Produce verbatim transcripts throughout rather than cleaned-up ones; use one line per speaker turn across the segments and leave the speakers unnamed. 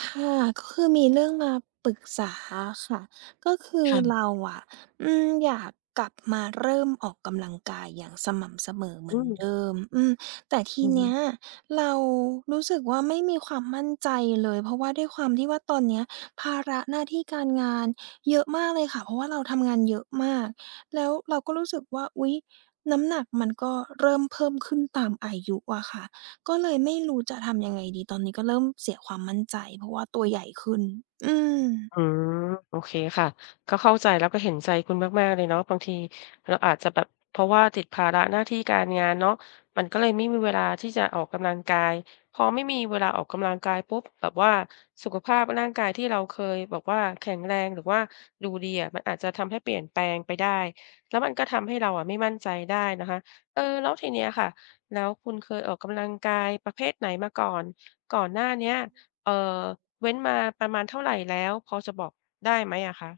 ค่ะก็คือมีเรื่องมาปรึกษาค่ะก็คือ
ค่ะ
เราอะอืมอยากกลับมาเริ่มออกกำลังกายอย่างสม่ำเสมอเหมื
อื
อน
ม
เดิมอืมแต่ที
อือฮึ
เนี้ยเรารู้สึกว่าไม่มีความมั่นใจเลยเพราะว่าด้วยความที่ว่าตอนเนี้ยภาระหน้าที่การงานเยอะมากเลยค่ะเพราะว่าเราทำงานเยอะมากแล้วเราก็รู้สึกว่าอุ๊ยน้ำหนักมันก็เริ่มเพิ่มขึ้นตามอายุอะค่ะ ก็เลยไม่รู้จะทำยังไงดีตอนนี้ก็เริ่มเสียความมั่นใจเพราะว่าตัวใหญ่ขึ้น อืม
อืมโอเคค่ะก็เข้าใจแล้วก็เห็นใจคุณมากๆเลยเนาะบางทีเราอาจจะแบบเพราะว่าติดภาระหน้าที่การงานเนาะมันก็เลยไม่มีเวลาที่จะออกกำลังกายพอไม่มีเวลาออกกำลังกายปุ๊บแบบว่าสุขภาพร่างกายที่เราเคยแบบว่าแข็งแรงหรือว่าดูดีอะมันอาจจะทำให้เปลี่ยนแปลงไปได้แล้วมันก็ทำให้เราอะไม่มั่นใจได้นะคะเออแล้วทีเนี้ยค่ะแล้วคุณเคยออกกำลังกายประเภทไหนมาก่อน ก่อนหน้าเนี้ย เอ่อเว้นมาประมาณเท่าไรแล้วพอจะบอกได้ไหมอะคะ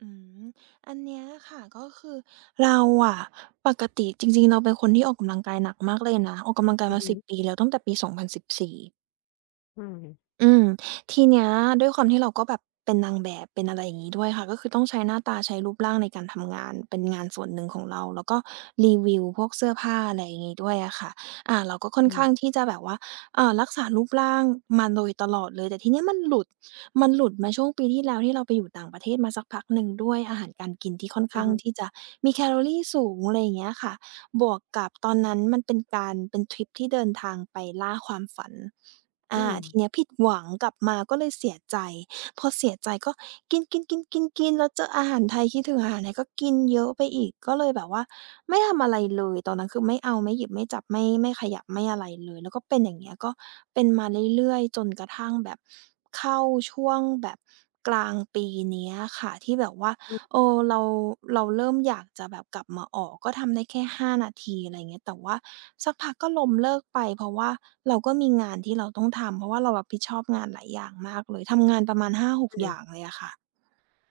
อืมอันเนี้ยค่ะก็คือเราอะปกติจริงๆเราเป็นคนที่ออกกำลังกายหนักมากเลยนะออกกำลังกาย
อือ
มา
ฮึ
สิบปีแล้วตั้งแต่ปีสสองพันสิบสี่
อืม
อืมทีเนี้ยด้วยความที่เราก็แบบเป็นนางแบบเป็นอะไรอย่างงี้ด้วยค่ะก็คือต้องใช้หน้าตาใช้รูปร่างในการทำงานเป็นงานส่วนหนึ่งของเราแล้วก็รีวิวพวกเสื้อผ้าอะไรอย่างงี้ด้วยอะค่ะอ่าเราก็ค่อน
อืม
ข้างที่จะแบบว่าเอ่อรักษารูปร่างมาโดยตลอดเลยแต่ทีเนี้ยมันหลุดมันหลุดมาช่วงปีที่แล้วที่เราไปอยู่ต่างประเทศมาสักพักหนึ่งด้วยอาหารการกินที่ค่อน
อือ
ข้าง
ฮึ
ที่จะมีแคลอรีสูงอะไรอย่างเงี้ยค่ะบวกกับตอนนั้นมันเป็นการเป็นทริปที่เดินทางไปล่าความฝัน
อื
อา
ม
ทีเนี้ยผิดหวังกลับมาก็เลยเสียใจพอเสียใจก็กินๆๆๆๆแล้วเจออาหารไทยคิดถึงอาหารไทยก็กินเยอะไปอีกก็เลยแบบว่าไม่ทำอะไรเลยตอนนั้นคือไม่เอาไม่หยิบไม่จับไม่ไม่ขยับไม่อะไรเลยแล้วก็เป็นอย่างเงี้ยก็เป็นมาเรื่อยๆจนกระทั่งแบบเข้าช่วงแบบกลางปีเนี้ยค่ะที่แบบว่า
อืม
เออเราเราเริ่มอยากจะแบบกลับมาออกก็ทำได้แค่ห้านาทีอะไรเงี้ยแต่ว่าสักพักก็ล้มเลิกไปเพราะว่าเราก็มีงานที่เราต้องทำเพราะว่าเรารับผิดชอบงานหลายอย่างมากเลยทำงานประมาณ
อ
ห้าถึงหกอ
อ
ย่าง
ๆ
เลยอะค่ะ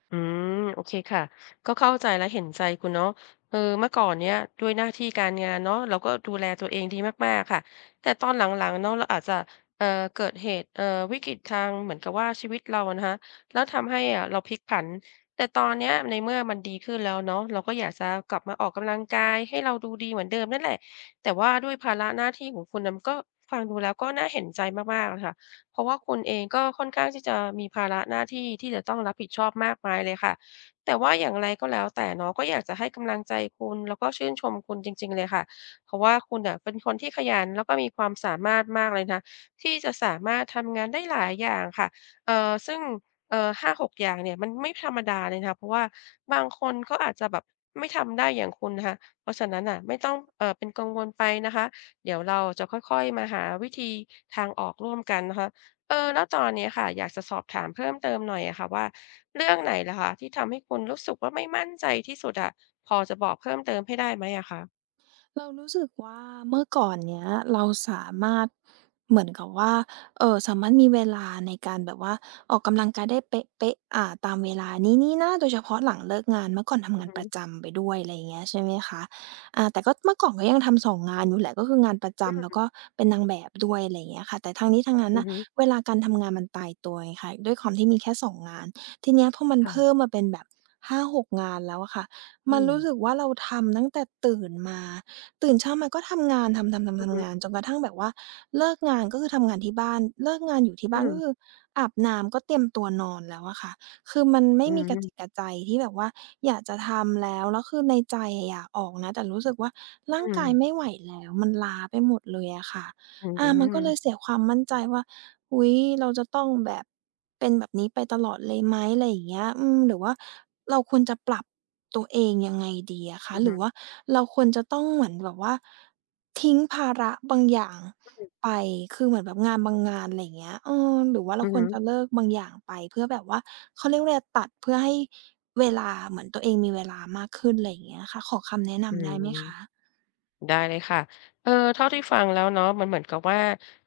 อืมโอเคค่ะก็เข้าใจและเห็นใจคุณเนาะเออเมื่อก่อนเนี้ยด้วยหน้าที่การงานเนาะเราก็ดูแลตัวเองดีมากๆค่ะแต่ตอนหลังๆเนาะเราอาจจะเอ่อเกิดเหตุเอ่อวิกฤตทางเหมือนกับว่าชีวิตเรานะคะแล้วทำให้อ่ะเราพลิกผันแต่ตอนเนี้ยในเมื่อมันดีขึ้นแล้วเนาะเราก็อยากจะกลับมาออกกำลังกายให้เราดูดีเหมือนเดิมนั่นแหละแต่ว่าด้วยภาระหน้าที่ของคุณน่ะมันก็ฟังดูแล้วก็น่าเห็นใจมากๆค่ะ เพราะว่าคุณเองก็ค่อนข้างที่จะมีภาระหน้าที่ที่จะต้องรับผิดชอบมากมายเลยค่ะแต่ว่าอย่างไรก็แล้วแต่เนาะก็อยากจะให้กำลังใจคุณแล้วก็ชื่นชมคุณจริงๆเลยค่ะเพราะว่าคุณน่ะเป็นคนที่ขยันแล้วก็มีความสามารถมากเลยนะที่จะสามารถทำงานได้หลายอย่างค่ะเอ่อซึ่งเอ่อหาหกอย่างเนี่ยมันไม่ธรรมดาเลยนะคะเพราะว่าบางคนก็อาจจะแบบไม่ทำได้อย่างคุณนะคะเพราะฉะนั้นน่ะไม่ต้องเอ่อเป็นกังวลไปนะคะเดี๋ยวเราจะค่อยๆมาหาวิธีทางออกร่วมกันนะคะ เออแล้วตอนนี้ค่ะอยากจะสอบถามเพิ่มเติมหน่อยอะค่ะว่าเรื่องไหนเหรอคะที่ทำให้คุณรู้สึกว่าไม่มั่นใจที่สุดอะพอจะบอกเพิ่มเติมให้ได้ไหมอะคะ
เรารู้สึกว่าเมื่อก่อนเนี้ยเราสามารถเหมือนกับว่าเอ่อสามารถมีเวลาในการแบบว่าออกกำลังกายได้เป๊ะๆอ่าตามเวลานี้ๆนะโดยเฉพาะหลังเลิกงานเมื่อก่อนทำ
อือ
งาน
ฮึ
ประจำไปด้วยอะไรอย่างเงี้ยใช่ไหมคะอ่าแต่ก็เมื่อก่อนก็ยังทำสองงงานอยู่แหละก็คืองานประ
อื
จำแล้ว
ม
ก็เป็นนางแบบด้วยอะไรอย่างเงี้ยค่ะแต่ทั้งนี้ทั้งนั้น
อือ
น่ะ
ฮึ
เวลาการทำงานมันตายตัวไงคะด้วยความที่มีแค่สองงงานทีเนี้ยพอมันเพิ่ม
ค่ะ
มาเป็นแบบห้าถึงหกงานแล้วอะค่ะ
อื
มัน
ม
รู้สึกว่าเราทำตั้งแต่ตื่นมา ตื่นเช้ามาก็ทำงานทำทำ
อื
ทำ
อฮึ
ทำงานจนกระทั่งแบบว่าเลิกงานก็คือทำงานที่บ้านเลิกงานอยู่ที่
อื
บ้านก็คือ
ม
อาบน้ำก็เตรียมตัวนอนแล้วอะค่ะคือมันไม่
อื
มีกระจิตก
ม
ระใจที่แบบว่าอยากจะทำแล้วแล้วคือในใจอะอยากออกนะแต่รู้สึกว่าร่าง
อืม
กายไม่ไหวแล้วมันล้าไปหมดเลยอะค่ะ
อืม
อา
อื
มันก็เลยเสียความมั่นใจว่าอุ๊ยเราจะต้องแบบเป็นแบบนี้ไปตลอดเลยไหมอะไรอย่างเงี้ยอืมหรือว่าเราควรจะปรับตัวเองยังไงดีอะคะ
อ
ห
ฮึ
รือว่าเราควรจะต้องเหมือนแบบว่าทิ้งภาระบางอย่างไปคือเหมือนแบบงานบางงานอะไรอย่างเงี้ยเออหรือว่าเรา
อือ
คว
ฮึ
รจะเลิกบางอย่างไปเพื่อแบบว่าเขาเรียกว่าอะไรตัดเพื่อให้เวลาเหมือนตัวเองมีเวลามากขึ้นอะไรอย่างเงี้ยค่ะขอคำแนะ
อือ
นำ
ฮึ
ได้
อื
ไหมคะ
ม ได้เลยค่ะเออเท่าที่ฟังแล้วเนาะมันเหมือนกับว่า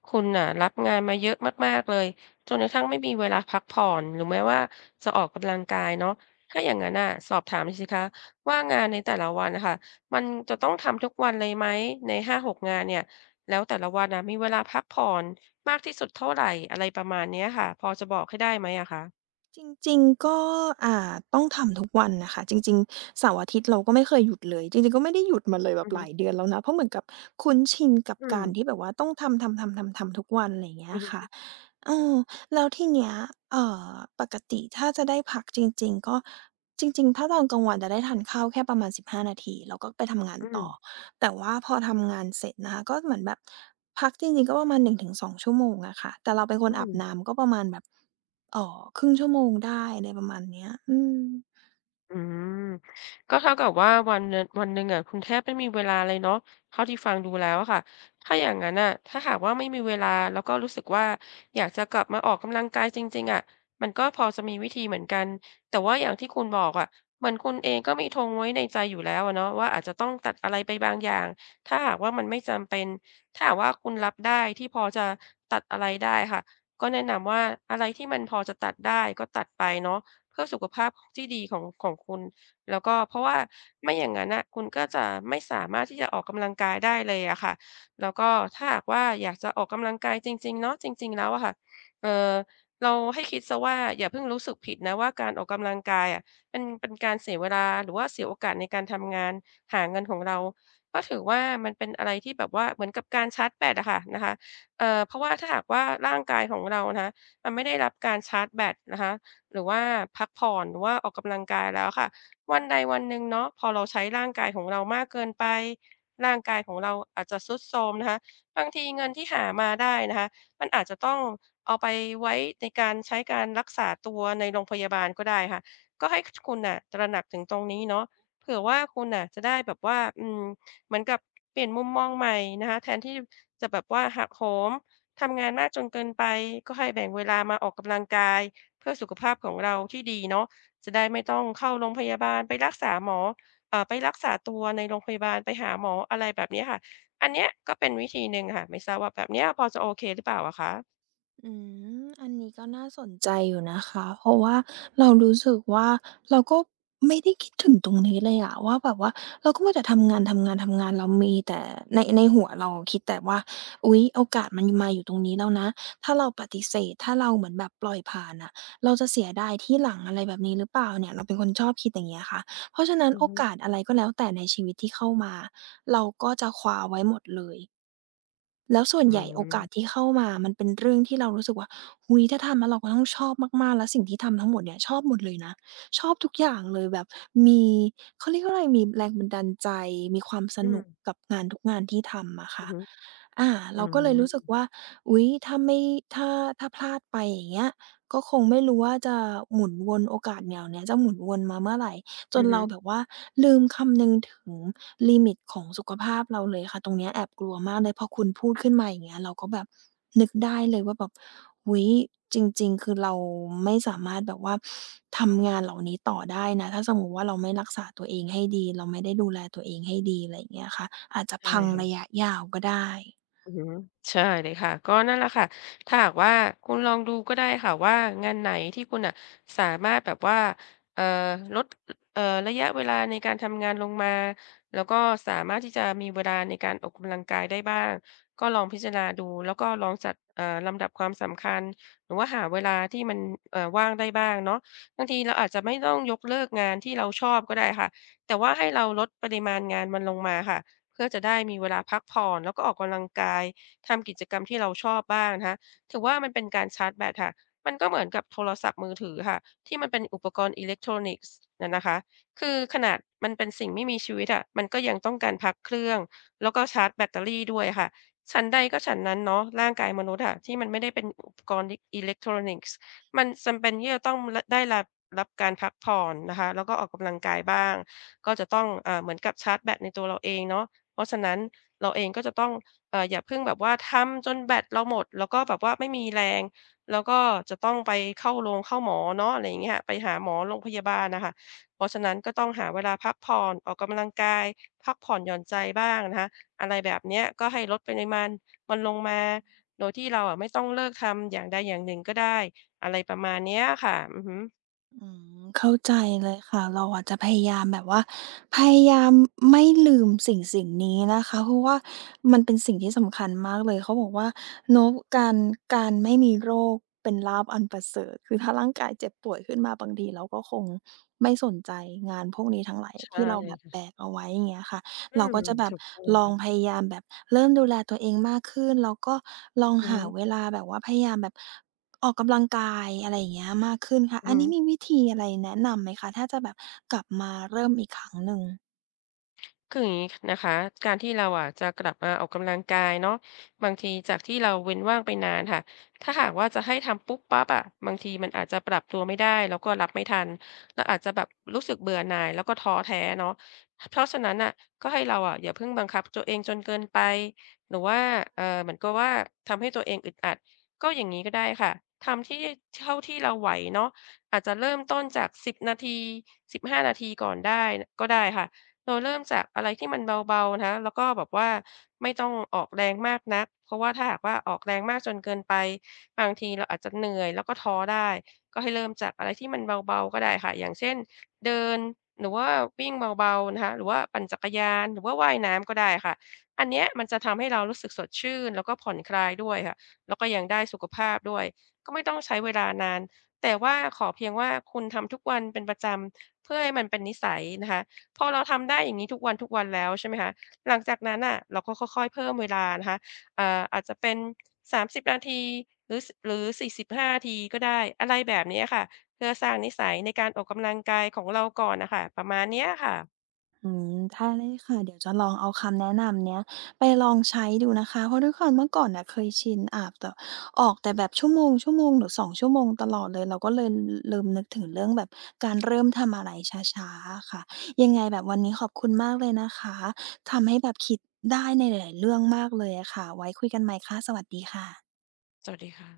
คุณน่ะรับงานมาเยอะมากๆเลยจนกระทั่งไม่มีเวลาพักผ่อนหรือแม้ว่าจะออกกำลังกายเนาะถ้าอย่างงั้นน่ะสอบถามหน่อยสิคะว่างานในแต่ละวันน่ะค่ะมันจะต้องทำทุกวันเลยไหมในหาหกงานเนี่ยแล้วแต่ละวันน่ะมีเวลาพักผ่อนมากที่สุดเท่าไรอะไรประมาณเนี้ยค่ะพอจะบอกให้ได้ไหมอะคะ
จริงๆ ก็อ่าต้องทำทุกวันน่ะค่ะจริงๆเสาร์อาทิตย์เราก็ไม่เคยหยุดเลย จริงๆ ก็ไม่ได้หยุดมาเลยแบ
อื
บ
อ
ห
ฮึ
ลายเดือนแล้วนะเพราะเหมือนกับคุ้นชินกับ
อืม
การที่แบบว่าต้องทำๆๆๆๆทุกวันไรเงี้
อื
ย
อ
ค่ะ
ฮึ
เออแล้วทีเนี้ยเอ่อปกติถ้าจะได้พักจริงๆก็จริงๆถ้าตอนกลางวันจะได้ทานข้าวแค่ประมาณสิบห้านาทีแล้วก็ไปทำงาน
อืม
ต่อแต่ว่าพอทำงานเสร็จนะคะก็เหมือนแบบพักจริงๆก็ประมาณหนึ่งถึงสองชั่วโมงอะค่ะแต่เราเป็นคน
อื
อาบ
ม
น้ำก็ประมาณแบบเอ่อครึ่งชั่วโมงได้อะไรประมาณเนี้ยอืม
อืมก็เท่ากับว่าวันเน่นวันหนึ่งอะคุณแทบไม่มีเวลาเลยเนาะเท่าที่ฟังดูแล้วอะค่ะถ้าอย่างนั้นอ่ะถ้าหากว่าไม่มีเวลาแล้วก็รู้สึกว่าอยากจะกลับมาออกกำลังกายจริงๆอะมันก็พอจะมีวิธีเหมือนกันแต่ว่าอย่างที่คุณบอกอะเหมือนคุณเองก็มีธงไว้ในใจอยู่แล้วอะเนาะว่าอาจจะต้องตัดอะไรไปบางอย่างถ้าหากว่ามันไม่จำเป็นถ้าหากว่าคุณรับได้ที่พอจะตัดอะไรได้ค่ะก็แนะนำว่าอะไรที่มันพอจะตัดได้ก็ตัดไปเนาะ เพื่อสุขภาพที่ดีของของคุณแล้วก็เพราะว่าไม่อย่างนั้นน่ะคุณก็จะไม่สามารถที่จะออกกำลังกายได้เลยอะค่ะแล้วก็ถ้าหากว่าอยากจะออกกำลังกายจริงๆเนาะจริงๆแล้วอะค่ะเอ่อเราให้คิดเสียว่าอย่าเพิ่งรู้สึกผิดนะว่าการออกกำลังกายอะเป็นเป็นการเสียเวลาหรือว่าเสียโอกาสในการทำงานหาเงินของเราก็ถือว่ามันเป็นอะไรที่แบบว่าเหมือนกับการชาร์จแบตอะค่ะนะคะเอ่อเพราะว่าถ้าหากว่าร่างกายของเรานะคะมันไม่ได้รับการชาร์จแบตนะคะ หรือว่าพักผ่อนหรือว่าออกกำลังกายแล้วค่ะวันใดวันหนึ่งเนาะพอเราใช้ร่างกายของเรามากเกินไปร่างกายของเราอาจจะทรุดโทรมนะคะบางทีเงินที่หามาได้นะคะมันอาจจะต้องเอาไปไว้ในการใช้การรักษาตัวในโรงพยาบาลก็ได้ค่ะก็ให้คคุณน่ะตระหนักถึงตรงนี้เนาะเผื่อว่าคุณน่ะจะได้แบบว่าอืมเหมือนกับเปลี่ยนมุมมองใหม่นะคะแทนที่จะแบบว่าหักโหมทำงานมากจนเกินไปก็ให้แบ่งเวลามาออกกำลังกาย เพื่อสุขภาพของเราที่ดีเนาะจะได้ไม่ต้องเข้าโรงพยาบาลไปรักษาหมอเอ่อไปรักษาตัวในโรงพยาบาลไปหาหมออะไรแบบนี้ค่ะอันเนี้ยก็เป็นวิธีหนึ่งค่ะไม่ทราบว่าแบบเนี้ยพอจะโอเคหรือเปล่าอะคะ
อืมอันนี้ก็น่าสนใจอยู่นะคะ เพราะว่าเรารู้สึกว่าเราก็ไม่ได้คิดถึงตรงนี้เลยอะว่าแบบว่าเราก็มัวแต่ทำงานๆๆเรามีแต่ในในหัวเราคิดแต่ว่าอุ๊ยโอกาสมันมาอยู่ตรงนี้แล้วนะถ้าเราปฏิเสธถ้าเราเหมือนแบบปล่อยผ่านน่ะเราจะเสียดายทีหลังอะไรแบบนี้หรือเปล่าเนี่ยเราเป็นคนชอบคิดอย่างเงี้ยค่ะเพราะฉะนั้น
อือ
โอ
ฮึ
กาสอะไรก็แล้วแต่ในชีวิตที่เข้ามาเราก็จะคว้าไว้หมดเลย แล้วส่วน
อื
ใหญ่โอกาสที่
ม
เข้ามามันเป็นเรื่องที่เรารู้สึกว่าอุ๊ยถ้าทำแล้วเราก็ต้องชอบมากๆแล้วสิ่งที่ทำทั้งหมดเนี่ยชอบหมดเลยนะชอบทุกอย่างเลยแบบมีเขาเรียกว่าอะไรมีแรงบันดาลใจมีความส
อืม
นุกกับงานทุกงานที่ทำอะ
อือ
ค่ะ
ฮึ
อา
อื
เราก็เลยรู้สึก
ม
ว่าอุ๊ยถ้าไม่ถ้าถ้าพลาดไปอย่างเงี้ยก็คงไม่รู้ว่าจะหมุนวนโอกาสเหล่าเนี้ยจะหมุนวนมาเมื่อไหร่จ
อื
น
อฮึ
เราแบบว่าลืมคำนึงถึงลิมิตของสุขภาพเราเลยค่ะตรงเนี้ยแอบกลัวมากเลยพอคุณพูดขึ้นมาอย่างเงี้ยเราก็แบบนึกได้เลยว่าแบบอุ๊ยจริงๆคือเราไม่สามารถแบบว่าทำงานเหล่านี้ต่อได้นะถ้าสมมุติว่าเราไม่รักษาตัวเองให้ดีเราไม่ได้ดูแลตัวเองให้ดีอะไรอย่างเงี้ยค่ะอาจจะ
ใช่
พัง
ค่ะ
ระยะยาวก็ได้
อือฮึใช่เลยค่ะก็นั่นแหละค่ะถ้าหากว่าคุณลองดูก็ได้ค่ะว่างานไหนที่คุณน่ะสามารถแบบว่าเอ่อลดเอ่อระยะเวลาในการทำงานลงมาแล้วก็สามารถที่จะมีเวลาในการออกกำลังกายได้บ้างก็ลองพิจารณาดูแล้วก็ลองจัดเอ่อลำดับความสำคัญหรือว่าหาเวลาที่มันเอ่อว่างได้บ้างเนาะบางทีเราอาจจะไม่ต้องยกเลิกงานที่เราชอบก็ได้ค่ะแต่ว่าให้เราลดปริมาณงานมันลงมาค่ะ เพื่อจะได้มีเวลาพักผ่อนแล้วก็ออกกำลังกายทำกิจกรรมที่เราชอบบ้างนะคะถือว่ามันเป็นการชาร์จแบตค่ะมันก็เหมือนกับโทรศัพท์มือถือค่ะที่มันเป็นอุปกรณ์อิเล็กทรอนิกส์น่ะนะคะคือขนาดมันเป็นสิ่งไม่มีชีวิตอะมันก็ยังต้องการพักเครื่องแล้วก็ชาร์จแบตเตอรี่ด้วยค่ะฉันใดก็ฉันนั้นเนาะร่างกายมนุษย์อะที่มันไม่ได้เป็นอุปกรณ์อิเล็กทรอนิกส์มันจำเป็นที่จะต้องละได้รับรับการพักผ่อนนะคะแล้วก็ออกกำลังกายบ้างก็จะต้องอ่าเหมือนกับชาร์จแบตในตัวเราเองเนาะ เพราะฉะนั้นเราเองก็จะต้องเอ่ออย่าเพิ่งแบบว่าทำจนแบตเราหมดแล้วก็แบบว่าไม่มีแรงแล้วก็จะต้องไปเข้าโรงเข้าหมอเนาะอะไรอย่างเงี้ยไปหาหมอโรงพยาบาลน่ะค่ะเพราะฉะนั้นก็ต้องหาเวลาพักผ่อนออกกำลังกายพักผ่อนหย่อนใจบ้างนะคะอะไรแบบเนี้ยก็ให้ลดปริมาณมันลงมาโดยที่เราอะไม่ต้องเลิกทำอย่างใดอย่างหนึ่งก็ได้อะไรประมาณเนี้ยค่ะอือฮึ
อืมเข้าใจเลยค่ะเราอะจจะพยายามแบบว่าพยายามไม่ลืมสิ่งสิ่งนี้นะคะเพราะว่ามันเป็นสิ่งที่สำคัญมากเลยเขาบอกว่าเนาะการการไม่มีโรคเป็นลาภอันประเสริฐคือถ้าร่างกายเจ็บป่วยขึ้นมาบางทีเราก็คงไม่สนใจงานพวกนี้ทั้งหลาย
ใช่
ที่เราแบบแบกเอาไว้อย่างเงี้ยค่ะ
อื
เรา
ม
ก็จะแบบ
ถูกต้อง
ลอ
ค่ะ
งพยายามแบบเริ่มดูแลตัวเองมากขึ้นแล้วก็ลอง
อือ
หา
ฮึ
เวลาแบบว่าพยายามแบบ ออกกำลังกายอะไรอย่างเงี้ยมากขึ้นค่ะ
อือ
อัน
ฮึ
นี้มีวิธีอะไรแนะนำไหมคะถ้าจะแบบกลับมาเริ่มอีกครั้งหนึ่ง
คืออย่างนี้นะคะการที่เราอะจะกลับมาออกกำลังกายเนาะบางทีจากที่เราเว้นว่างไปนานค่ะถ้าหากว่าจะให้ทำปุ๊บปั๊บอะบางทีมันอาจจะปรับตัวไม่ได้แล้วก็รับไม่ทันแล้วอาจจะแบบรู้สึกเบื่อหน่ายแล้วก็ท้อแท้เนาะเพราะฉะนั้นอ่ะก็ให้เราอ่ะอย่าเพิ่งบังคับตัวเองจนเกินไปหรือว่าเออเหมือนก็ว่าทำให้ตัวเองอึดอัดก็อย่างนี้ก็ได้ค่ะทำที่เท่าที่เราไหวเนาะอาจจะเริ่มต้นจากสิบนาทีสิบห้านาทีก่อนได้ก็ได้ค่ะ เราเริ่มจากอะไรที่มันเบาๆนะคะแล้วก็แบบว่าไม่ต้องออกแรงมากนักเพราะว่าถ้าหากว่าออกแรงมากจนเกินไปบางทีเราอาจจะเหนื่อยแล้วก็ท้อได้ก็ให้เริ่มจากอะไรที่มันเบาๆก็ได้ค่ะ อย่างเช่นเดินหรือว่าวิ่งเบาๆนะคะหรือว่าปั่นจักรยานหรือว่าว่ายน้ำก็ได้ค่ะอันเนี้ยมันจะทำให้เรารู้สึกสดชื่นแล้วก็ผ่อนคลายด้วยค่ะแล้วก็ยังได้สุขภาพด้วยก็ไม่ต้องใช้เวลานานแต่ว่าขอเพียงว่าคุณทำทุกวันเป็นประจำเพื่อให้มันเป็นนิสัยนะคะ พอเราทำได้อย่างนี้ทุกวันทุกวันแล้วใช่ไหมคะหลังจากนั้นน่ะเราก็ค่อยๆเพิ่มเวลานะคะอ่าอาจจะเป็นสามสิบนาทีหรือสหรือสี่สิบห้านาทีก็ได้อะไรแบบนี้อะค่ะเพื่อสร้างนิสัยในการออกกำลังกายของเราก่อนน่ะค่ะประมาณเนี้ยค่ะ
อืมได้เลยค่ะเดี๋ยวจะลองเอาคำแนะนำเนี้ยไปลองใช้ดูนะคะเพราะด้วยความเมื่อก่อนน่ะเคยชินอาบแต่ออกแต่แบบชั่วโมงๆหรือสองชั่วโมงตลอดเลยเราก็เลยลลืมนึกถึงเรื่องแบบการเริ่มทำอะไรช้าๆอะค่ะยังไงแบบวันนี้ขอบคุณมากเลยนะคะทำให้แบบคิดได้ในหลายๆเรื่องมากเลยอะค่ะไว้คุยกันใหม่ค่ะสวัสดีค่ะ
สวัสดีค่ะ